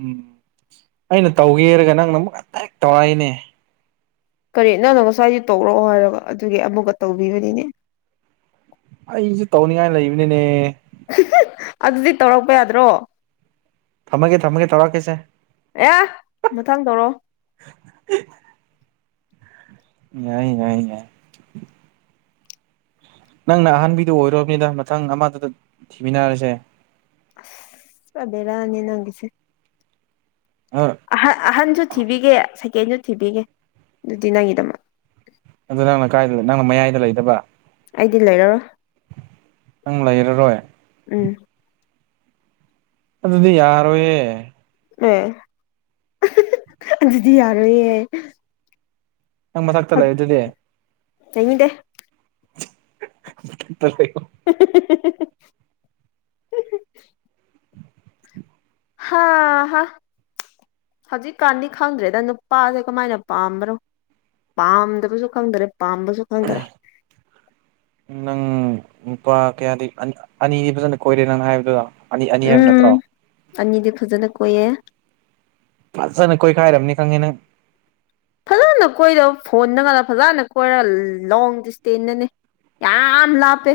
ꯎꯝ ꯑꯩꯅ ꯇꯧꯋꯦꯔꯒ ꯅꯪꯅ ꯑꯃꯨꯛ ꯍꯦꯛ ꯇꯧꯔꯛꯏꯅꯦ ꯀꯔꯤ ꯅꯪꯅꯣ ꯉꯁꯥꯏꯁꯨ ꯇꯧꯔꯛꯑꯣ ꯍꯥꯏꯔꯒ ꯑꯗꯨꯒꯤ ꯑꯃꯨꯛꯀ ꯇꯧꯕꯤꯕꯅꯤꯅꯦ ꯑꯩꯁꯨ ꯇꯧꯅꯤꯉꯥꯏ ꯂꯩꯕꯅꯤꯅꯦ ꯑꯗꯨꯗꯤ ꯇꯧꯔꯛꯄ ꯌꯥꯗ꯭ꯔꯣ ꯊꯝꯃꯒꯦ ꯊꯝꯃꯒꯦ ꯇꯧꯔꯛꯀꯦꯁꯦ ꯑꯦ ꯃꯊꯪ ꯇꯧꯔꯣ [inaudible] ꯉꯥꯏ ꯉꯥꯏ ꯉꯥꯏ ꯅꯪꯅ ꯑꯍꯟꯕꯤꯗꯨ ꯑꯣꯏꯔꯣꯔꯕꯅꯤꯅ ꯃꯊꯪ ꯑꯃꯗꯨꯗ ꯊꯤꯃꯤꯟꯅꯔꯁꯦ ꯑꯁ ꯄꯨꯔ ꯕꯦꯔꯥꯅꯤ ꯅꯪꯒꯤꯁꯦ ꯑ ꯑꯍ ꯑꯍꯟꯁꯨ ꯊꯤꯕꯤꯒꯦ ꯁꯦꯀꯦꯟꯁꯨ ꯊꯤꯕꯤꯒꯦ ꯑꯗꯨꯗꯤ ꯅꯪꯒꯤꯗꯃꯛ ꯑꯗꯨ ꯅꯪꯅ ꯀꯥꯏꯗ ꯅꯪꯅ ꯃꯌꯥꯏꯗ ꯂꯩꯗꯕ ꯑꯩꯗꯤ ꯂꯩꯔꯔꯣꯏ ꯅꯪ ꯂꯩꯥꯔꯔꯣꯏ ꯎꯝ ꯑꯗꯨꯗꯤ ꯌꯥꯔꯣꯏꯌꯦ ꯑꯦ ꯑꯗꯨꯗꯤ ꯌꯥꯔꯣꯏꯌꯦ ꯅꯪ ꯃꯊꯛꯇ ꯂꯩꯔꯤꯗꯨꯗꯤ ꯆꯩꯅꯤꯡꯗꯦ [unintelligible] ꯍꯦꯍꯦꯍꯦ ꯍꯥꯥ ꯍꯥ ꯍꯧꯖꯤꯛꯀꯥꯟꯗꯤ ꯈꯪꯗ꯭ꯔꯦꯗ ꯅꯨꯄꯥꯁꯦ ꯀꯃꯥꯏꯅ ꯄꯥꯝꯕꯅꯣ ꯄꯥꯝꯗꯕꯁꯨ ꯈꯪꯗꯔꯦ ꯄꯥꯝꯕꯁꯨ ꯈꯪꯗꯔꯦ ꯅꯨꯨꯄꯥ ꯀꯌꯥꯗꯤ ꯑꯅꯤ- ꯑꯅꯤꯗꯤ ꯐꯖꯅ ꯀꯣꯏꯔꯦ ꯅꯪ ꯍꯥꯏꯕꯗꯨ ꯑꯅꯤ ꯑꯅꯤ ꯍꯥꯏꯕ ꯎꯝ ꯅꯠꯇ꯭ꯔꯣ ꯑꯅꯤꯗꯤ ꯐꯖꯅ ꯀꯣꯏꯌꯦ ꯐꯖꯅ ꯀꯣꯏ ꯈꯥꯏꯔꯝꯅꯤ ꯈꯪꯉꯦ ꯅꯪ ꯐꯖꯅ ꯀꯣꯏꯔ ꯐꯣꯟꯗꯒ ꯐꯖꯅꯒ ꯀꯣꯏꯔ ꯂꯣꯡ ꯗꯤꯁꯇꯦꯟꯁꯇꯅꯤ ꯌꯥꯝ ꯂꯥꯞꯄꯦ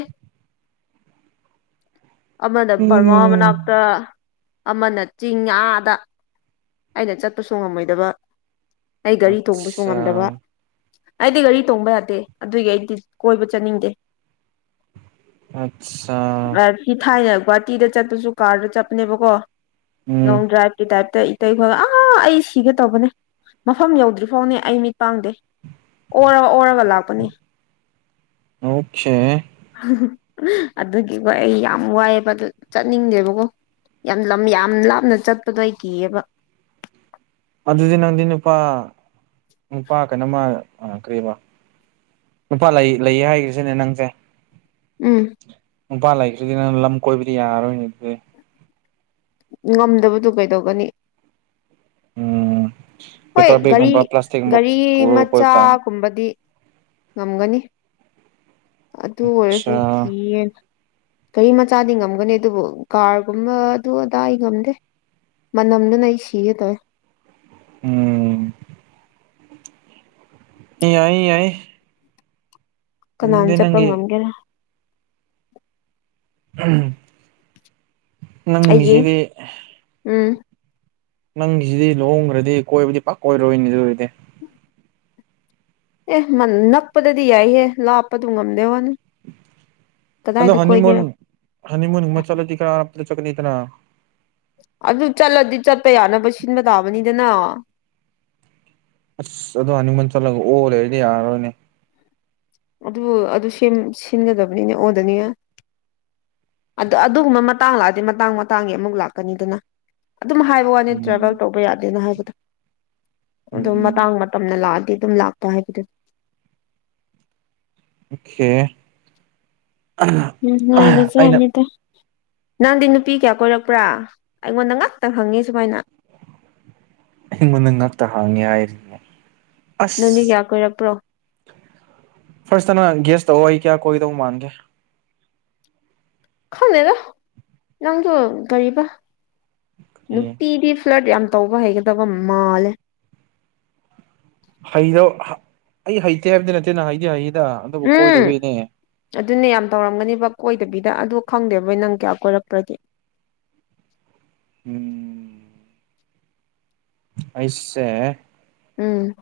ꯑꯃꯅ ꯕꯔꯃꯥ ꯎꯝ ꯃꯅꯥꯛꯇ ꯑꯃꯅ ꯆꯤꯡ ꯑꯥꯗ ꯑꯩꯅ ꯆꯠꯄꯁꯨ ꯉꯝꯃꯣꯏꯗꯕ ꯑꯩ ꯒꯥꯔꯤ ꯇꯣꯡꯕꯁꯨ ꯑꯠꯆꯥ ꯉꯝꯗꯕ ꯑꯩꯗꯤ ꯒꯥꯔꯤ ꯇꯣꯡꯕ ꯌꯥꯗꯦ ꯑꯗꯨꯒꯤ ꯑꯩꯗꯤ ꯀꯣꯏꯕ ꯆꯠꯅꯤꯡꯗꯦ ꯑꯠꯆꯥ ꯑꯥ ꯁꯤ ꯊꯥꯏꯅ ꯒꯨꯍꯥꯇꯤꯗ ꯆꯠꯄꯁꯨ ꯀꯥꯔꯗ ꯆꯠꯄꯅꯦꯕꯀꯣ ꯎꯝ ꯂꯣꯡ ꯗ꯭ꯔꯥꯏꯕꯀꯤ ꯇꯥꯏꯞꯇ ꯇꯩꯈꯣ ꯑꯥ ꯑꯩ ꯁꯤꯒꯦ ꯇꯧꯕꯅꯦ ꯃꯐꯝ ꯌꯧꯗ꯭ꯔꯤꯐꯥꯎꯅꯦ ꯑꯩ ꯃꯤ ꯄꯥꯡꯗꯦ ꯑꯣꯔ ꯑꯣꯔ ꯂꯥꯛꯄꯅꯤ ꯑꯣꯈꯦ ꯑꯗꯨꯒꯤꯀꯣ ꯑꯩ ꯌꯥꯝ ꯋꯥꯏꯑꯦꯕꯗꯨ ꯆꯠꯅꯤꯡꯗꯦꯕꯀꯣ ꯌꯥꯝ ꯂꯝ ꯌꯥꯝ ꯂꯥꯞꯅ ꯆꯠꯄꯗꯣ ꯑꯩ ꯀꯤꯌꯦꯕ ꯑꯗꯨꯗꯤ ꯅꯪꯗꯤ ꯅꯨꯄꯥ ꯅꯨꯄꯥ ꯀꯩꯅꯣꯝꯃ ꯑ ꯀꯔꯤꯕ ꯅꯨꯄꯥ ꯂꯩ ꯂꯩꯌꯦ ꯍꯥꯏꯈ꯭ꯔꯤꯁꯤꯅꯦ ꯅꯪꯁꯦ ꯎꯝ ꯅꯨꯄꯥ ꯂꯩꯔꯤꯁꯨꯗꯤ ꯅꯪ ꯂꯝ ꯀꯣꯏꯕꯗꯤ ꯌꯥꯔꯣꯏꯅꯦ ꯑꯗꯨꯗꯤ ꯉꯝꯗꯕꯗꯨ ꯀꯩꯗꯧꯒꯅꯤ ꯎꯝ ꯍꯣꯏ ꯄꯦꯄꯔ ꯒꯥꯔꯤ ꯕꯦꯒꯀꯨꯝꯕ ꯄ꯭ꯂꯥꯁꯇꯤꯛꯀꯨꯝꯕ ꯒꯥꯔꯤ ꯄꯨꯔꯒ ꯀꯣꯏꯕ ꯇꯥꯕꯅꯤ ꯃꯆꯥꯒꯨꯝꯕꯗꯤ ꯉꯝꯒꯅꯤ ꯑꯗꯨ ꯑꯣꯏꯔꯁꯨ ꯑꯠꯁꯥ ꯀꯤꯌꯦ ꯒꯔꯤ ꯃꯆꯥꯗꯤ ꯉꯝꯒꯅꯤ ꯑꯗꯨꯕꯨ ꯀꯥꯔꯒꯨꯝꯕ ꯑꯗꯨ ꯑꯗꯥ ꯑꯩ ꯉꯝꯗꯦ ꯃꯅꯝꯗꯨꯅ ꯑꯩ ꯁꯤꯒꯦ ꯇꯧꯋꯦ ꯎꯝ ꯑꯦ ꯌꯥꯏ ꯌꯥꯏ ꯑꯗꯨꯗꯤ ꯀꯅꯥꯅ ꯆꯠꯄ ꯅꯪꯒꯤ ꯉꯝꯒꯦꯔꯥ ꯎꯝ ꯑꯩꯒꯤ ꯅꯪꯒꯤꯁꯤꯗꯤ ꯎꯝ ꯅꯪꯒꯤꯁꯤꯗꯤ ꯂꯨꯍꯣꯡꯒ꯭ꯔꯗꯤ ꯀꯣꯏꯕꯗꯤ ꯄꯥꯛꯀꯣꯏꯔꯣꯏꯅꯦ ꯑꯗꯨ ꯑꯣꯏꯔꯗꯤ ꯑꯦ ꯅꯛꯄꯗꯗꯤ ꯌꯥꯏꯍꯦ ꯂꯥꯞꯄꯗꯨ ꯉꯝꯗꯦ ꯋꯥꯅꯤ ꯑꯗꯣ ꯀꯗꯥꯏꯗ ꯍꯅꯤꯃꯨꯟ ꯀꯣꯏꯒꯦꯔꯣ ꯍꯅꯤꯃꯨꯟ ꯒꯨꯝꯕ ꯆꯠꯂꯗꯤ ꯈꯔ ꯑꯔꯥꯞꯄꯗ ꯆꯠꯀꯅꯤꯗꯅ ꯑꯗꯨ ꯆꯠꯂꯗꯤ ꯆꯠꯄ ꯌꯥꯅꯕ ꯁꯤꯟꯕ ꯇꯥꯕꯅꯤꯗꯅ ꯑꯁ ꯑꯗꯣ ꯍꯅꯤꯃꯨꯟ ꯆꯠꯂꯒ ꯑꯣ ꯂꯩꯔꯗꯤ ꯌꯥꯔꯔꯣꯏꯅꯦ ꯑꯗꯨꯕꯨ ꯑꯗꯨ ꯁꯤꯝ ꯁꯤꯟꯒꯗꯕꯅꯤꯅꯦ ꯑꯣꯗꯅꯤ ꯉꯥꯏ ꯑꯗ ꯑꯗꯨꯒꯨꯝꯕ ꯃꯇꯥꯡ ꯂꯥꯛꯑꯗꯤ ꯃꯇꯥꯡ ꯃꯇꯥꯡꯒꯤ ꯑꯃꯨꯛ ꯂꯥꯛꯀꯅꯤꯗꯅ ꯑꯗꯨꯝ ꯍꯥꯏꯕ ꯋꯥꯅꯤ ꯇ꯭ꯔꯥꯕꯦꯜ ꯎꯝ ꯇꯧꯕ ꯌꯥꯗꯦꯅ ꯍꯥꯏꯕ ꯑꯗꯨꯝ ꯎꯝ ꯃꯇꯥꯡ ꯃꯇꯝꯅ ꯂꯥꯛꯑꯗꯤ ꯑꯗꯨꯝ ꯂꯥꯛꯄ ꯍꯥꯏꯕꯗꯨ ꯑꯣꯈꯦ ꯅꯨꯡꯉꯥꯢꯕ ꯖꯥꯠꯅꯤꯗ ꯅꯪꯗꯤ ꯅꯨꯄꯤ ꯀꯌꯥ ꯀꯣꯏꯔꯛꯄ꯭ꯔꯥ ꯑꯩꯉꯣꯟꯗ ꯉꯥꯛꯇ ꯍꯪꯉꯦ ꯁꯨꯃꯥꯏꯅ ꯑꯩꯉꯣꯟꯗ ꯉꯛꯇ ꯍꯪꯉꯦ ꯍꯥꯏꯔꯤꯅꯦ ꯅꯪꯗꯤ ꯑꯁ ꯀꯌꯥ ꯀꯣꯏꯔꯛꯄ꯭ꯔꯣ ꯐꯥꯔꯁꯇꯅ ꯒꯦꯁ ꯇꯧꯑꯣ ꯑꯩ ꯀꯌꯥ ꯀꯣꯏꯒꯗꯧ ꯃꯥꯟꯒꯦ ꯈꯪꯗꯦꯗ ꯅꯪꯗꯣ ꯀꯔꯤꯕ ꯅꯨꯄꯤꯗꯤ ꯐ꯭ꯂꯗ ꯌꯥꯝ ꯇꯧꯕ ꯍꯩꯒꯗꯕ ꯃꯥꯜꯂꯦ ꯍꯩ [unintelligible] ꯑꯩ ꯍꯩꯇꯦ ꯍꯥꯏꯕꯗꯤ ꯅꯠꯇꯦꯅ ꯍꯩꯗꯤ ꯍꯩ ꯎꯝ ꯑꯗꯨꯅꯦ ꯌꯥꯝ ꯇꯧꯔꯝꯒꯅꯤꯕ ꯀꯣꯏꯗꯕꯤꯗ ꯑꯗꯨ ꯈꯪꯗꯦꯕꯣ ꯅꯪ ꯀꯌꯥ ꯀꯣꯏꯔꯛꯄ꯭ꯔꯗꯤ ꯎꯝ ꯑꯩꯁꯦ ꯎꯝ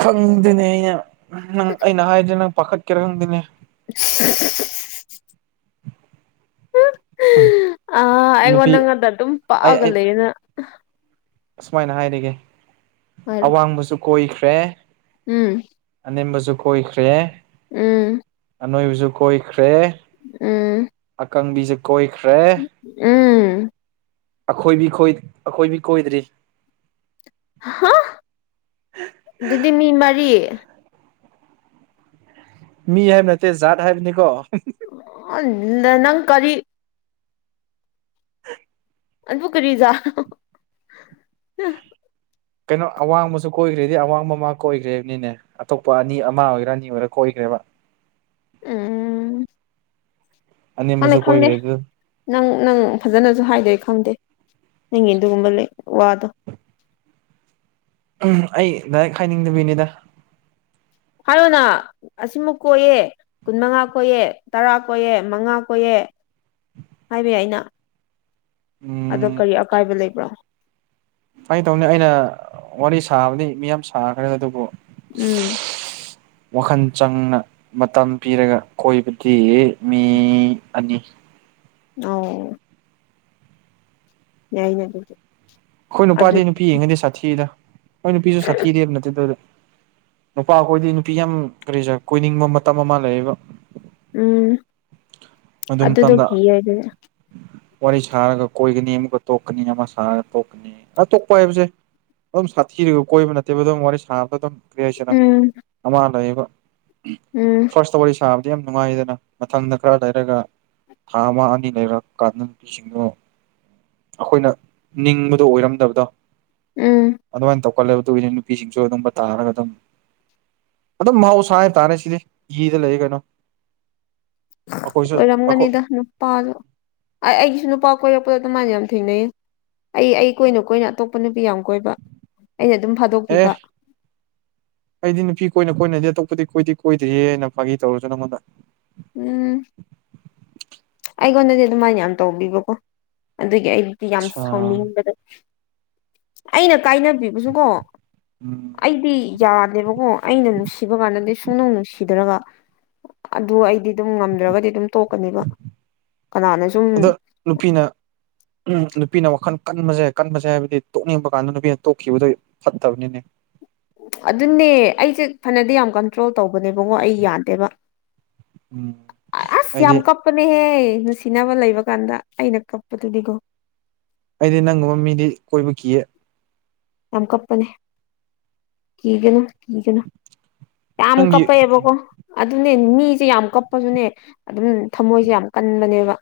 ꯈꯪꯗꯦꯅꯦ ꯑꯩꯅ ꯅꯪ ꯑꯩꯅ ꯍꯥꯏꯔꯗꯤ ꯅꯪ ꯄꯥꯈꯠꯀꯦꯔꯥ ꯈꯪꯗꯦꯅꯦ [unintelligible] ꯎꯝ [unintelligible] ꯑꯥ ꯑꯩꯉꯣꯟ ꯅꯨꯄꯤ ꯅꯪꯉꯣꯟꯗ ꯑꯗꯨꯝ ꯄꯥꯛꯑꯒ ꯂꯩꯌꯦ ꯅꯪ ꯑꯁꯨꯃꯥꯏꯅ ꯍꯥꯏꯔꯤꯒꯦ ꯍꯥꯏꯔꯣ ꯑꯋꯥꯡꯕꯁꯨ ꯀꯣꯏꯈ꯭ꯔꯦ ꯎꯝ ꯅꯦꯝꯕꯖꯨ ꯀꯣꯏꯈ꯭ꯔꯦ ꯎꯝ ꯑꯅꯣꯏꯕꯖꯨ ꯀꯣꯏ ꯎꯝ ꯀꯪꯕꯤꯖꯨ ꯀꯣꯏꯈ꯭ꯔꯦ ꯎꯝ ꯑꯈꯣꯏꯗꯤ ꯈꯣꯏ ꯑꯈꯣꯏꯗꯤ ꯀꯣꯏꯗ꯭ꯔꯤ ꯑꯍꯥ ꯑꯗꯨꯗꯤ ꯃꯤ ꯃꯔꯤ ꯃꯤ ꯍꯥꯏꯕ ꯅꯠꯇꯦ ꯖꯥꯠ ꯍꯥꯏꯕꯅꯤꯀꯣ ꯑ ꯅ ꯅꯪ ꯀꯔꯤ [inaudible] ꯑꯗꯨ ꯀꯔꯤꯔ ꯀꯩꯅꯣ ꯑꯋꯥꯡꯕꯁꯨ ꯀꯣꯏꯒ꯭ꯔꯦꯗꯤ ꯑꯋꯥꯡꯕꯝꯃꯥ ꯀꯣꯏꯒ꯭ꯔꯦꯅꯤꯅꯦ ꯑꯇꯣꯞꯄ ꯑꯅꯤ ꯑꯃ ꯑꯣꯏꯒꯦꯔꯥ ꯑꯅꯤ ꯀꯣꯏꯒ꯭ꯔꯦ ꯀꯩꯕꯥ ꯎꯝ ꯈꯪꯗꯦ ꯑꯅꯦꯝꯕꯁꯨ ꯈꯪꯗꯦ ꯀꯣꯏꯈ꯭ꯔꯦ ꯑꯗꯨ ꯅꯪ ꯅꯪ ꯐꯖꯅꯖꯨ ꯍꯥꯏꯗꯦ ꯈꯪꯗꯦ ꯅꯪꯒꯤ ꯑꯗꯨꯒꯨꯝꯕ ꯂꯩ ꯋꯥꯗꯣ ꯎꯝ ꯑꯩ ꯗꯥꯏꯔꯦꯛ ꯍꯥꯏꯅꯤꯡꯗꯕꯩꯅꯤꯗ ꯍꯥꯏꯔꯣꯅꯥ ꯑꯁꯤꯃ ꯀꯣꯏꯌꯦ ꯀꯨꯟ ꯃꯉꯥ ꯀꯣꯏꯑꯦ ꯇꯔꯥ ꯀꯣꯏꯌꯦ ꯃꯉꯥ ꯀꯣꯏꯌꯦ ꯍꯥꯏꯕ ꯌꯥꯏꯅ ꯑꯥꯗ ꯎꯝ ꯀꯔꯤ ꯑꯀꯥꯏꯕ ꯂꯩꯕ꯭ꯔꯣ ꯐꯥꯒꯤ ꯇꯧꯅꯤ ꯑꯩꯅ ꯋꯥꯔꯤ ꯁꯥꯕꯗꯤ ꯃꯤ ꯌꯥꯝ ꯁꯥꯈ꯭ꯔꯦ ꯑꯗꯨꯕꯨ ꯎꯝ ꯋꯥꯈꯜ ꯆꯪꯅ ꯃꯇꯝ ꯄꯤꯔꯒ ꯀꯣꯏꯕꯗꯤ ꯃꯤ ꯑꯅꯤ ꯑꯣ ꯌꯥꯏꯅꯦ ꯑꯗꯨꯗꯤ ꯈꯣꯏ ꯑꯗꯨ ꯅꯨꯄꯥꯗꯤ ꯅꯨꯄꯤ ꯌꯦꯡꯉꯗꯤ ꯁꯥꯊꯤꯗ ꯅꯣꯏ ꯅꯨꯄꯤꯖꯨ ꯁꯥꯊꯤꯗꯦꯕ ꯅꯠꯇꯦꯗ ꯅꯨꯄꯥ ꯑꯈꯣꯏꯗꯤ ꯅꯨꯄꯤ ꯌꯥꯝ ꯀꯔꯤꯖꯦ ꯀꯣꯏꯅꯤꯡꯕ ꯃꯇꯝ ꯑꯃ ꯂꯩꯌꯦꯕꯥ ꯎꯝ ꯃꯗꯨ ꯑꯗꯨꯗꯣ ꯃꯇꯝꯗ ꯀꯤꯌꯦ ꯑꯩꯗꯤ ꯋꯥꯔꯤ ꯁꯥꯔꯒ ꯀꯣꯏꯒꯅꯤ ꯑꯃꯨꯛꯀ ꯇꯣꯛꯀꯅꯤ ꯑꯃ ꯁꯥꯔ ꯇꯣꯛꯀꯅꯤ ꯑ ꯇꯣꯛꯄ ꯍꯥꯏꯕꯖꯦ ꯑꯗꯨꯝ ꯁꯥꯊꯤꯔꯒ ꯀꯣꯏꯕ ꯅꯠꯇꯦꯕ ꯑꯗꯨꯝ ꯋꯥꯔꯤ ꯁꯥꯕꯗꯨꯝ ꯀ꯭ꯔꯤꯍꯥꯏꯁꯤꯔ ꯎꯝ ꯑꯃ ꯂꯩꯌꯦꯕ ꯎꯝ ꯐꯥꯔꯁꯇ ꯋꯥꯔꯤ ꯁꯥꯕꯗꯤ ꯌꯥꯝ ꯅꯨꯡꯉꯥꯏꯗꯅ ꯃꯊꯪꯗ ꯈꯥꯔ ꯂꯩꯔꯒ ꯊꯥ ꯑꯃ ꯑꯅꯤ ꯂꯩꯔꯀꯥꯟꯗ ꯅꯨꯄꯤꯁꯤꯡꯗꯣ ꯑꯈꯣꯏꯅ ꯅꯤꯡꯕꯗꯣ ꯑꯣꯏꯔꯝꯗꯕꯗꯣ ꯎꯝ ꯑꯗꯨꯃꯥꯏꯅ ꯇꯧ ꯈꯣꯠꯂꯦꯕ ꯗꯨꯒꯤꯅꯤ ꯅꯨꯄꯤꯁꯤꯡꯁꯨ ꯑꯗꯨꯝꯕ ꯇꯥꯔꯒ ꯑꯗꯨꯝ ꯑꯗꯨꯝ ꯃꯍꯧꯁꯥ ꯍꯥꯏ ꯇꯥꯔꯦ ꯁꯤꯗꯤ ꯀꯤꯔ ꯂꯩꯒꯅꯣ ꯑꯣꯏꯔꯝꯒꯅꯤꯗ ꯅꯨꯄꯥꯖꯨ ꯑꯩ ꯑꯩꯒꯤꯁꯨ ꯅꯨꯄꯥ ꯀꯣꯏꯔꯛꯄ ꯍꯣꯏ ꯑꯗꯨꯃꯥꯏꯅ ꯌꯥꯝ ꯊꯦꯡꯅꯩꯌꯦ ꯑꯩ ꯑꯩ ꯀꯣꯏꯅ ꯀꯣꯏꯅ ꯑꯇꯣꯞꯄ ꯅꯨꯄꯤ ꯌꯥꯝ ꯀꯣꯏꯕ ꯑꯩꯅ ꯑꯗꯨꯝ ꯑꯦ ꯐꯥꯗꯣꯛꯄꯤꯕ ꯑꯩꯗꯤ ꯅꯨꯄꯤ ꯀꯣꯏꯅ ꯀꯣꯏꯅꯗꯤ ꯑꯇꯣꯞꯄꯗꯤ ꯀꯣꯏꯗꯤ ꯀꯣꯏꯗꯤꯌꯦꯅ ꯐꯥꯒꯤ ꯇꯧꯔ ꯅꯪꯉꯣꯟꯗ ꯎꯝ ꯑꯩꯉꯣꯟꯗꯗꯤ ꯑꯗꯨꯃꯥꯏꯅ ꯌꯥꯝ ꯇꯧꯕꯤꯕꯀꯣ ꯑꯗꯨꯒꯤ ꯑꯩꯗꯤ ꯌꯥꯝ ꯑꯆꯥ ꯁꯥꯎꯅꯤꯡꯕꯗ ꯑꯩꯅ ꯀꯥꯏꯅꯕꯤꯕꯁꯨ ꯀꯣ ꯎꯝ ꯑꯩꯗꯤ ꯌꯥꯗꯦꯕꯀꯣ ꯑꯩꯅ ꯅꯨꯡꯁꯤꯕ ꯀꯥꯟꯗꯗꯤ ꯁꯨꯡꯅꯨꯡ ꯅꯨꯡꯁꯤꯗ꯭ꯔꯒ ꯑꯗꯨ ꯑꯩꯗꯤ ꯑꯗꯨꯝ ꯉꯝꯗ꯭ꯔꯒꯗꯤ ꯑꯗꯨꯝ ꯇꯣꯛꯀꯅꯤꯕ ꯀꯅꯥꯅ ꯁꯨꯝ ꯑꯗꯣ ꯅꯨꯄꯤꯅ ꯎꯝ ꯅꯨꯄꯤꯅ ꯋꯥꯈꯜ ꯀꯟꯕꯁꯦ ꯀꯟꯕꯁꯦ ꯍꯥꯏꯕꯗꯤ ꯇꯣꯛꯅꯤꯡꯕ ꯀꯥꯟꯗ ꯅꯨꯄꯤꯅ ꯇꯣꯛꯈꯤꯕꯗꯣ ꯐꯠꯇꯕꯅꯤꯅꯦ ꯑꯗꯨꯅꯦ ꯑꯩꯁꯦ ꯐꯅꯗꯤ ꯌꯥꯝ ꯀꯟꯇ꯭ꯔꯣꯜ ꯇꯧꯕꯅꯦꯕꯀꯣ ꯑꯩ ꯌꯥꯗꯦꯕ ꯎꯝ ꯑꯁ ꯌꯥꯝ ꯑꯩꯗꯤ ꯀꯞꯄꯅꯦ ꯍꯦ ꯅꯨꯡꯁꯤꯅꯕ ꯂꯩꯕ ꯀꯥꯟꯗ ꯑꯩꯅ ꯀꯛꯄꯗꯨꯗꯤꯀꯣ ꯑꯩꯗꯤ ꯅꯪꯒꯨꯝꯕ ꯃꯤꯗꯤ ꯀꯣꯏꯕ ꯀꯤꯌꯦ ꯌꯥꯝ ꯀꯞꯄꯅꯦ ꯀꯤꯒꯅꯣ ꯀꯤꯒꯅꯣ ꯌꯥꯝ ꯅꯪꯒꯤ ꯀꯞꯄꯛꯑꯦꯕꯀꯣ ꯑꯗꯨ ꯃꯤꯁꯦ ꯌꯥꯝ ꯀꯞꯄꯥꯁꯨꯅꯦ ꯑꯗꯨꯝ ꯊꯃꯣꯏꯁꯦ ꯌꯥꯝ ꯀꯟꯕꯅꯦꯕ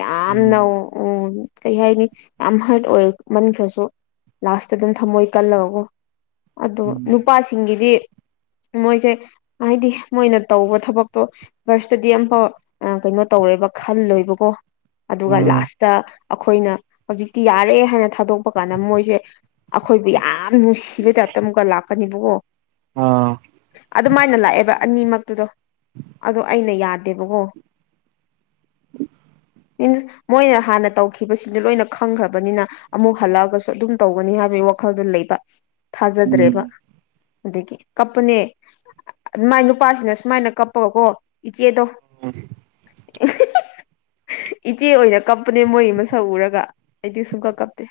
ꯌꯥꯝꯅ ꯎꯝ ꯎꯝ ꯀꯩ ꯍꯥꯏꯅꯤ ꯌꯥꯝ ꯍꯔꯠ ꯑꯣꯏꯃꯟꯈ꯭ꯔꯁꯨ ꯂꯥꯁ ꯑꯗꯨꯝ ꯊꯝꯃꯣꯏ ꯀꯜꯂꯒꯀꯣ ꯑꯗꯣ ꯎꯝ ꯅꯨꯄꯥꯁꯤꯡꯒꯤꯗꯤ ꯃꯣꯏꯁꯦ ꯍꯥꯏꯗꯤ ꯃꯣꯏꯅ ꯇꯧꯕ ꯊꯕꯛꯇꯣ ꯚꯔꯁꯇꯗꯤ ꯑꯃꯝꯐꯥꯎ ꯀꯩꯅꯣ ꯇꯧꯔꯣꯏꯕ ꯈꯜꯂꯣꯏꯕꯀꯣ ꯑꯗꯨꯒ ꯎꯝ ꯂꯥꯁꯇ ꯑꯈꯣꯏꯅ ꯍꯧꯖꯤꯛꯇꯤ ꯌꯥꯔꯦ ꯍꯥꯏꯅ ꯊꯥꯗꯣꯛꯄ ꯀꯥꯟꯗ ꯃꯣꯏꯁꯦ ꯑꯩꯈꯣꯏꯕꯨ ꯌꯥꯝ ꯅꯨꯡꯁꯤꯕꯩ ꯇꯥꯏꯞꯇ ꯑꯃꯨꯛꯀ ꯂꯥꯛꯀꯅꯤꯕꯀꯣ ꯑꯥ ꯑꯗꯨꯃꯥꯏꯅ ꯂꯥꯛꯑꯦꯕ ꯑꯅꯤꯃꯛꯇꯨꯗꯣ ꯑꯗꯣ ꯑꯩꯅ ꯌꯥꯗꯦꯕꯀꯣ ꯃꯤꯟꯁ ꯃꯣꯏꯅ ꯍꯥꯟꯅ ꯇꯧꯈꯤꯕꯁꯤꯡꯗꯨ ꯂꯣꯏꯅ ꯈꯪꯈ꯭ꯔꯕꯅꯤꯅ ꯑꯃꯨꯛ ꯍꯜꯂꯛꯑꯒꯁꯨ ꯑꯗꯨꯝ ꯇꯧꯒꯅꯤ ꯍꯥꯏꯕ ꯋꯥꯈꯜꯗꯨ ꯂꯩꯕ ꯊꯥꯖꯗ꯭ꯔꯦꯕ ꯎꯝ ꯑꯗꯒꯤ ꯀꯞꯄꯅꯦ ꯃꯥꯏ ꯅꯨꯄꯥꯁꯤꯅ ꯁꯨꯃꯥꯏꯅ ꯀꯞꯄꯒꯀꯣ ꯏꯆꯦꯗꯣ ꯎꯝ [unintelligible] ꯏꯍꯤꯍꯤꯍꯤ ꯏꯆꯦ ꯑꯣꯏꯅ ꯀꯞꯄꯅꯦ ꯃꯣꯏꯒꯤ ꯃꯁꯛ ꯎꯔꯒ ꯑꯩꯗꯤ ꯁꯨꯡꯀꯞ ꯀꯞꯇꯦ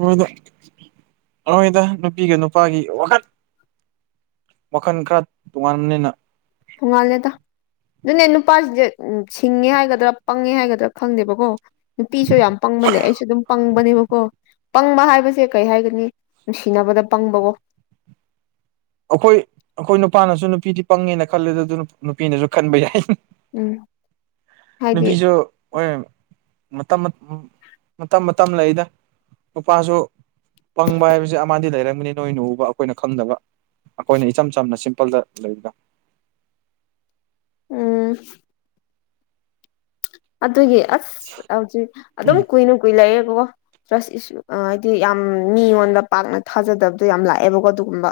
ꯃꯣꯏꯗ ꯍꯣꯏꯗ ꯅꯨꯄꯤꯒ ꯅꯨꯄꯥꯒꯤ ꯋꯥꯈꯜ ꯋꯥꯈꯟ ꯈꯔ ꯇꯣꯉꯥꯟꯕꯅꯤꯅ ꯇꯣꯉꯥꯜꯂꯦꯗ ꯑꯗꯨꯅꯦ ꯅꯨꯄꯥꯁꯤꯡꯁꯦ ꯁꯤꯡꯉꯦ ꯍꯥꯏꯒꯗ꯭ꯔꯥ ꯄꯪꯉꯦ ꯍꯥꯏꯒꯗ꯭ꯔꯥ ꯈꯪꯗꯦꯕꯀꯣ ꯅꯨꯄꯤꯁꯨ ꯌꯥꯝ ꯄꯪꯕ ꯂꯩ ꯑꯩꯁꯨ ꯑꯗꯨꯝ ꯄꯪꯕꯅꯦꯕꯀꯣ ꯄꯪꯕ ꯍꯥꯏꯕꯁꯦ ꯀꯩ ꯍꯥꯏꯒꯅꯤ ꯅꯨꯡꯁꯤꯅꯕꯗ ꯄꯪꯕꯀꯣ ꯑꯈꯣꯏ ꯑꯈꯣꯏ ꯅꯨꯄꯥꯅꯁꯨ ꯅꯨꯄꯤꯗꯤ ꯄꯪꯉꯦꯅ ꯈꯜꯂꯦꯗ ꯑꯗꯨ ꯅꯨꯄꯤꯅꯁꯨ ꯈꯟꯕ ꯌꯥꯏ ꯎꯝ ꯍꯥꯏꯗꯤ ꯅꯨꯄꯤꯁꯨ ꯑꯣꯏ ꯃꯇꯝ ꯃꯠ ꯃꯇꯝ ꯃꯇꯝ ꯂꯩꯌꯦꯗ ꯅꯨꯄꯥꯁꯨ ꯄꯪꯕ ꯍꯥꯏꯕꯁꯦ ꯑꯃꯥꯗꯤ ꯂꯩꯔꯝꯒꯅꯤ ꯅꯣꯏꯅ ꯎꯕ ꯑꯩꯈꯣꯏꯅ ꯈꯪꯗꯕ ꯑꯩꯈꯣꯏꯅ ꯏꯆꯝ ꯆꯝꯅ ꯁꯤꯝꯄꯜꯗ ꯂꯩꯕꯗꯣ ꯎꯝ ꯑꯗꯨꯒꯤ ꯑꯁ ꯍꯧꯖꯤꯛ ꯑꯗꯨꯝ ꯀꯨꯏꯅ ꯀꯨꯏ ꯂꯩꯌꯦ ꯑꯣ ꯇ꯭ꯔꯁ ꯏꯁꯨ ꯍꯥꯏꯗꯤ ꯌꯥꯝ ꯃꯤꯉꯣꯟꯗ ꯄꯥꯛꯅ ꯊꯥꯖꯗꯕꯗꯣ ꯌꯥꯝ ꯂꯥꯛꯑꯦꯕꯀꯣ ꯑꯗꯨꯒꯨꯝꯕ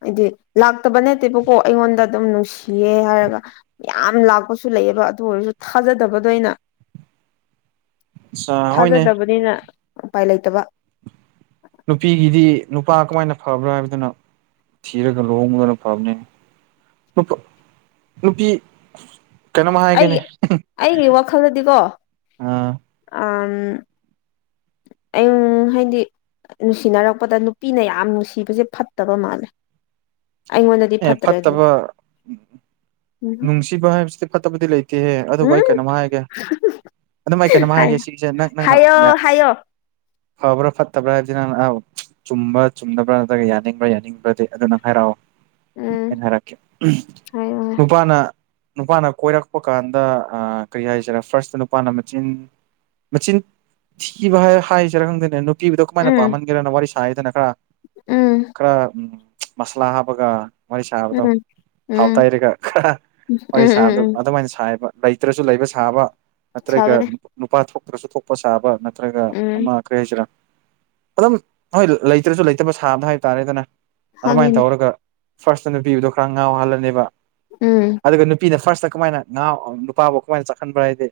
ꯍꯥꯏꯗꯤ ꯂꯥꯛꯇꯕ ꯅꯠꯇꯦꯕꯀꯣ ꯑꯩꯉꯣꯟꯗ ꯑꯗꯨꯝ ꯅꯨꯡꯁꯤꯌꯦ ꯍꯥꯏꯔꯒ ꯌꯥꯝ ꯂꯥꯛꯄꯁꯨ ꯂꯩꯌꯦꯕ ꯑꯗꯨ ꯑꯣꯏꯔꯁꯨ ꯊꯥꯖꯗꯕꯗꯣ ꯑꯩꯅ ꯑ ꯍꯣꯏꯅꯦ ꯊꯥꯖꯗꯕꯅꯤꯅ ꯎꯄꯥꯏ ꯂꯩꯇꯕ ꯅꯨꯄꯤꯒꯤꯗꯤ ꯅꯨꯄꯥ ꯀꯃꯥꯏꯅ ꯐꯕ꯭ꯔꯥ ꯍꯥꯏꯕꯗꯨꯅ ꯊꯤꯔꯒ ꯂꯨꯍꯣꯡꯕꯅ ꯐꯕꯅꯦ ꯅꯨꯄꯥ ꯅꯨꯄꯤ ꯀꯩꯅꯣꯝ ꯍꯥꯏꯒꯦꯅꯦ ꯑꯩꯒꯤ ꯑꯩꯒꯤ ꯋꯥꯈꯜꯗꯗꯤꯀꯣ ꯑ ꯑꯝ ꯎꯝ ꯑꯪ ꯍꯥꯏꯗꯤ ꯑ ꯅꯨꯡꯁꯤꯅꯔꯛꯄꯗ ꯅꯨꯄꯤꯅ ꯌꯥꯝ ꯅꯨꯡꯁꯤꯕꯁꯦ ꯐꯠꯇꯕ ꯃꯥꯜꯂꯦ ꯑꯩꯉꯣꯟꯗꯗꯤ ꯑꯦ ꯐꯠꯇ꯭ꯔꯦ ꯑꯗꯨ ꯐꯠꯇꯕ ꯎꯝ ꯅꯨꯡꯁꯤꯕ ꯍꯥꯏꯕꯁꯤꯗꯤ ꯐꯠꯇꯕꯗꯤ ꯂꯩꯇꯦꯍꯦ ꯑꯗꯨꯕꯨ ꯑꯩ ꯎꯝ ꯀꯩꯅꯣꯝꯃ ꯍꯥꯏꯒꯦ ꯑꯗꯨꯝ ꯑꯩ ꯀꯩꯅꯣꯝꯃ ꯍꯥꯏ ꯍꯥꯏꯒꯦ ꯁꯤꯒꯤꯁꯦ ꯅꯪ ꯅꯪꯅ ꯍꯥꯏꯌꯣ ꯌꯥ ꯍꯥꯏꯌꯣ ꯐꯕ꯭ꯔꯥ ꯐꯠꯇꯕ꯭ꯔꯥ ꯍꯥꯏꯕꯁꯤꯅ ꯅꯪꯅ ꯑꯧ ꯆꯨꯝꯕ꯭ꯔꯥ ꯆꯨꯝꯗꯕ꯭ꯔꯥ ꯅꯠꯇ꯭ꯔꯒ ꯌꯥꯅꯤꯡꯕ꯭ꯔꯥ ꯌꯥꯅꯤꯡꯕ꯭ꯔꯥꯗꯤ ꯑꯗꯨ ꯅꯪ ꯍꯥꯏꯔꯛꯑꯣ ꯎꯝ ꯑꯩꯅ ꯍꯥꯢꯔꯛꯀꯦ ꯍꯥꯏꯌꯣ ꯍꯝ ꯅꯨꯄꯥꯅ ꯅꯨꯄꯥꯅ ꯀꯣꯏꯔꯛꯄ ꯀꯥꯟꯗ ꯑ ꯀꯩ ꯍꯥꯏꯁꯦꯔ ꯐꯥꯔꯁꯇ ꯅꯨꯄꯥꯅ ꯃꯆꯤꯟ ꯃꯆꯤꯟ ꯊꯤꯕ ꯍꯥꯏ ꯍꯥꯏꯖꯦꯔ ꯈꯪꯗꯦꯅꯦ ꯅꯨꯞ ꯀꯤꯕꯗꯣ ꯀꯃꯥꯏꯅ ꯎꯝ ꯄꯥꯝꯃꯟꯒꯦꯔꯅ ꯋꯥꯔꯤ ꯁꯥꯏꯌꯦꯗꯅ ꯈꯔ ꯎꯝ ꯈꯔ ꯎꯝ ꯃꯁꯂꯥ ꯍꯥꯞꯄꯒ ꯋꯥꯔꯤ ꯎꯝ ꯁꯥꯕꯗꯣ ꯊꯥꯎ ꯎꯝ ꯇꯩꯔꯒ ꯍꯥ ꯎꯝ ꯋꯥꯔꯤ ꯁꯥꯕꯗꯣ ꯎꯝ ꯎꯝ ꯑꯗꯨꯃꯥꯏꯅ ꯁꯥꯏꯌꯦꯕ ꯂꯩꯇ꯭ꯔꯁꯨ ꯂꯩꯕ ꯁꯥꯕ ꯅꯠꯇ꯭ꯔꯒ ꯁꯥꯕꯅꯦ ꯅꯨꯄꯥ ꯊꯣꯛꯇ꯭ꯔꯁꯨ ꯊꯣꯛꯄ ꯁꯥꯕ ꯅꯠꯇ꯭ꯔꯒ ꯎꯝ ꯑꯃ ꯀꯩ ꯍꯥꯏꯁꯤꯔꯥ ꯑꯗꯨꯝ ꯍꯣꯏ ꯂꯩꯇ꯭ꯔꯁꯨ ꯂꯩꯇꯕ ꯁꯥꯕꯗꯣ ꯍꯥꯏ ꯇꯥꯔꯦꯗꯅ ꯑꯗꯨꯃꯥꯏꯅ ꯍꯪꯉꯤꯅꯦ ꯇꯧꯔꯒ ꯐꯥꯔꯁꯇ ꯅꯨꯄꯤꯒꯗꯨ ꯈꯔ ꯉꯥꯎꯍꯜꯂꯅꯦꯕ ꯎꯝ ꯑꯗꯨꯒ ꯅꯨꯄꯤꯅ ꯐꯥꯔꯁꯇ ꯀꯃꯥꯏꯅ ꯉꯥꯎ ꯅꯨꯄꯥꯕꯨ ꯀꯃꯥꯏꯅ ꯆꯥꯛꯍꯟꯕ꯭ꯔꯥ ꯍꯥꯏꯗꯤ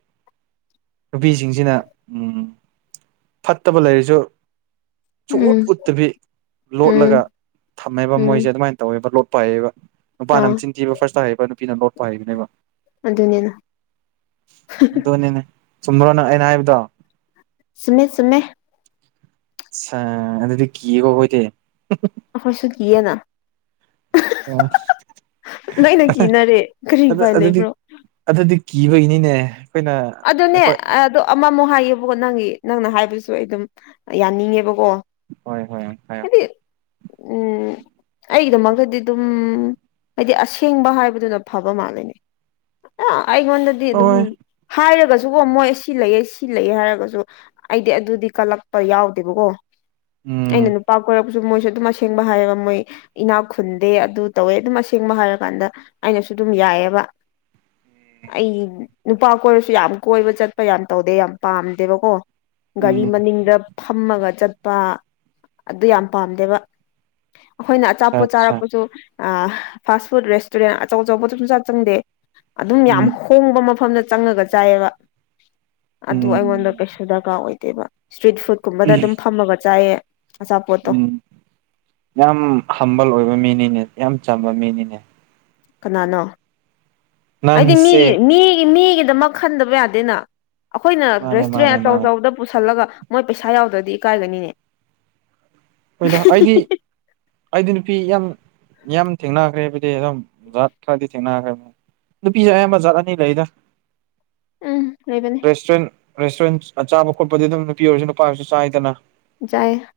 ꯅꯨꯄꯤꯁꯤꯡꯁꯤꯅ ꯎꯝ ꯐꯠꯇꯕ ꯂꯩꯔꯁꯨ ꯁꯨꯛ ꯎꯠ ꯎꯝ ꯎꯠꯇꯕꯤ ꯂꯣꯠꯂꯒ ꯎꯝ ꯊꯝꯃꯦꯕ ꯃꯣꯏꯁꯦ ꯎꯝ ꯑꯗꯨꯃꯥꯏꯅ ꯇꯧꯋꯦꯕ ꯂꯣꯠꯄꯍꯩꯌꯦꯕ ꯅꯨꯄꯥꯅ ꯑꯥ ꯑꯃ ꯆꯤꯟꯊꯤꯕ ꯐꯥꯔꯁꯇ ꯇꯌꯦꯕ ꯅꯨꯄꯤꯅ ꯂꯣꯠꯄ ꯍꯩꯕꯅꯦꯕ ꯑꯗꯨꯅꯦꯅ ꯍꯥꯍꯥ ꯆꯨꯝꯕ꯭ꯔꯣꯅ ꯑꯩꯅ ꯍꯥꯏꯕꯗꯣ ꯆꯨꯝꯃꯦ ꯆꯨꯝꯃꯦ ꯆꯥ ꯑꯗꯨꯗꯤ ꯀꯤꯌꯦ ꯀꯣ ꯑꯈꯣꯢꯗꯤ ꯍꯝꯍꯝ ꯑꯈꯣꯢꯁꯨ ꯀꯤꯌꯦꯅ ꯑ ꯂꯣꯏꯅ ꯑꯍꯥ ꯀꯤꯅꯔꯦ ꯀꯔꯤ ꯑꯗꯨ ꯎꯄꯥꯏ ꯑꯗꯨꯗꯤ ꯂꯩꯕ꯭ꯔꯣ ꯑꯗꯨꯗꯤ ꯀꯤꯕꯒꯤꯅꯤꯅꯦ ꯑꯩꯈꯣꯏꯅ ꯑꯗꯨꯅꯦ ꯑꯩꯈꯣꯏ ꯑꯗꯣ ꯑꯃꯃꯨꯛ ꯍꯥꯏꯌꯦꯕꯀꯣ ꯅꯪꯒꯤ ꯅꯪꯅ ꯍꯥꯏꯕꯁꯨ ꯑꯩ ꯑꯗꯨꯝ ꯌꯥꯅꯤꯡꯉꯦꯕ ꯍꯣꯏ ꯍꯣꯏ ꯍꯥꯢꯌꯣ ꯎꯝ ꯑꯩꯒꯤꯗꯃꯛꯇꯗꯤ ꯑꯗꯨꯝ ꯍꯥꯏꯗꯤ ꯑꯁꯦꯡꯕ ꯍꯥꯏꯕꯗꯨꯅ ꯐꯕ ꯃꯥꯜꯂꯦꯅꯦ ꯑ ꯑꯩꯉꯣꯟꯗꯗꯤ ꯑꯗꯨꯝ ꯍꯣꯏ ꯍꯥꯏꯔꯒꯁꯨꯀꯣ ꯃꯣꯏ ꯁꯤ ꯂꯩꯌꯦ ꯁꯤ ꯂꯩꯌꯦ ꯍꯥꯏꯔꯒꯁꯨ ꯑꯩꯗꯤ ꯑꯗꯨꯗꯤ ꯀꯜꯂꯛꯄ ꯌꯥꯎꯗꯦꯕꯀꯣ ꯎꯝ ꯑꯩꯅ ꯅꯨꯄꯥ ꯀꯣꯢꯔꯛ ꯃꯣꯏꯁꯨ ꯑꯗꯨꯝ ꯑꯁꯦꯡꯕ ꯍꯥꯏꯌꯦꯕ ꯃꯣꯏ ꯏꯅꯥꯛ ꯈꯨꯟꯗꯦ ꯑꯗꯨ ꯇꯧꯋꯦ ꯑꯗꯨꯝ ꯑꯁꯦꯡꯕ ꯍꯥꯏꯔꯀꯥꯟꯗ ꯑꯩꯅꯁꯨ ꯁꯨ ꯑꯗꯨꯝ ꯌꯥꯏꯌꯦꯕ ꯑꯩ ꯅꯨꯄꯥ ꯀꯣꯏꯔꯁꯨ ꯌꯥꯝ ꯀꯣꯏꯕ ꯆꯠꯄ ꯌꯥꯝ ꯇꯧꯗꯦ ꯌꯥꯝ ꯄꯥꯝꯗꯦꯕꯀꯣ ꯒꯥꯔꯤ ꯎꯝ ꯃꯅꯤꯡꯗ ꯐꯝꯃꯒ ꯆꯠꯄ ꯑꯗꯨ ꯌꯥꯝ ꯄꯥꯝꯗꯦꯕ ꯑꯩꯈꯣꯏꯅ ꯑꯆꯥ ꯑꯆꯥꯄꯣꯠ ꯑꯆꯥ ꯆꯥꯔꯛꯄꯁꯨ ꯑ ꯐꯥꯁ ꯐꯨꯗ ꯔꯦꯁꯇꯨꯔꯦꯟ ꯑꯆꯧ ꯑꯆꯧꯕꯁꯨ ꯁꯨꯡꯆꯥꯛ ꯆꯪꯗꯦ ꯑꯗꯨꯝ ꯌꯥꯝ ꯎꯝ ꯍꯣꯡꯕ ꯃꯐꯝꯗ ꯆꯪꯉꯒ ꯆꯥꯏꯌꯦꯕ ꯑꯗꯨ ꯎꯝ ꯑꯩꯉꯣꯟꯗ ꯀꯩꯁꯨ ꯗꯔꯀꯥꯔ ꯑꯣꯏꯗꯦꯕ ꯏꯁꯇ꯭ꯔꯤꯠ ꯐꯨꯗ ꯀꯨꯝꯕꯗ ꯑꯗꯨꯝ ꯐꯝꯃꯒ ꯆꯥꯏꯌꯦ ꯑꯆꯥꯄꯣꯠꯇꯣ ꯎꯝ ꯌꯥꯝ ꯍꯝꯕꯜ ꯑꯣꯏꯕ ꯃꯤꯅꯤꯅꯦ ꯌꯥꯝ ꯆꯝꯕ ꯃꯤꯅꯤꯅꯦ ꯀꯅꯥꯅꯣ ꯍꯥꯏꯗꯤ ꯅꯪꯁꯦ ꯃꯤꯒꯤ ꯃꯤꯒꯤ ꯃꯤꯒꯤꯗꯃꯛ ꯈꯟꯗꯕ ꯌꯥꯗꯦꯅ ꯑꯩꯈꯣꯏꯅ ꯃꯥꯅꯦ ꯔꯦꯁꯇꯨꯔꯦꯟ ꯃꯥꯅꯦ ꯑꯆꯧ ꯃꯥꯅꯦ ꯑꯆꯧꯕꯗ ꯄꯨꯁꯜꯂꯒ ꯃꯣꯏ ꯄꯩꯁꯥ ꯌꯥꯎꯗ꯭ꯔꯗꯤ ꯏꯀꯥꯏꯒꯅꯤꯅꯦ ꯍꯣꯏꯗ ꯑꯩꯗꯤ ꯑꯩꯗꯤ ꯅꯨꯄꯤ ꯌꯥꯝ ꯌꯥꯝ ꯊꯦꯡꯅꯈ꯭ꯔꯦ ꯍꯥꯏꯕꯗꯤ ꯑꯗꯨꯝ ꯖꯥꯠ ꯈꯔꯗꯤ ꯊꯦꯡꯅꯈ꯭ꯔꯦ ꯅꯨꯄꯤꯁꯦ ꯑꯌꯥꯝꯕ ꯒꯥꯠ ꯑꯅꯤ ꯂꯩꯌꯦꯗ ꯎꯝ ꯂꯩꯕꯅꯦ ꯔꯦꯁꯇꯨꯔꯦꯟ ꯔꯦꯁꯇꯨꯔꯦꯟ ꯑ ꯆꯥꯕ ꯈꯣꯠꯄꯗꯤ ꯑꯗꯨꯝ ꯅꯨꯄꯤ ꯑꯣꯏꯔꯁꯨ ꯅꯨꯄꯥ ꯑꯣꯏꯔꯁꯨ ꯆꯥꯏꯗꯅ ꯖꯥꯏꯌꯦ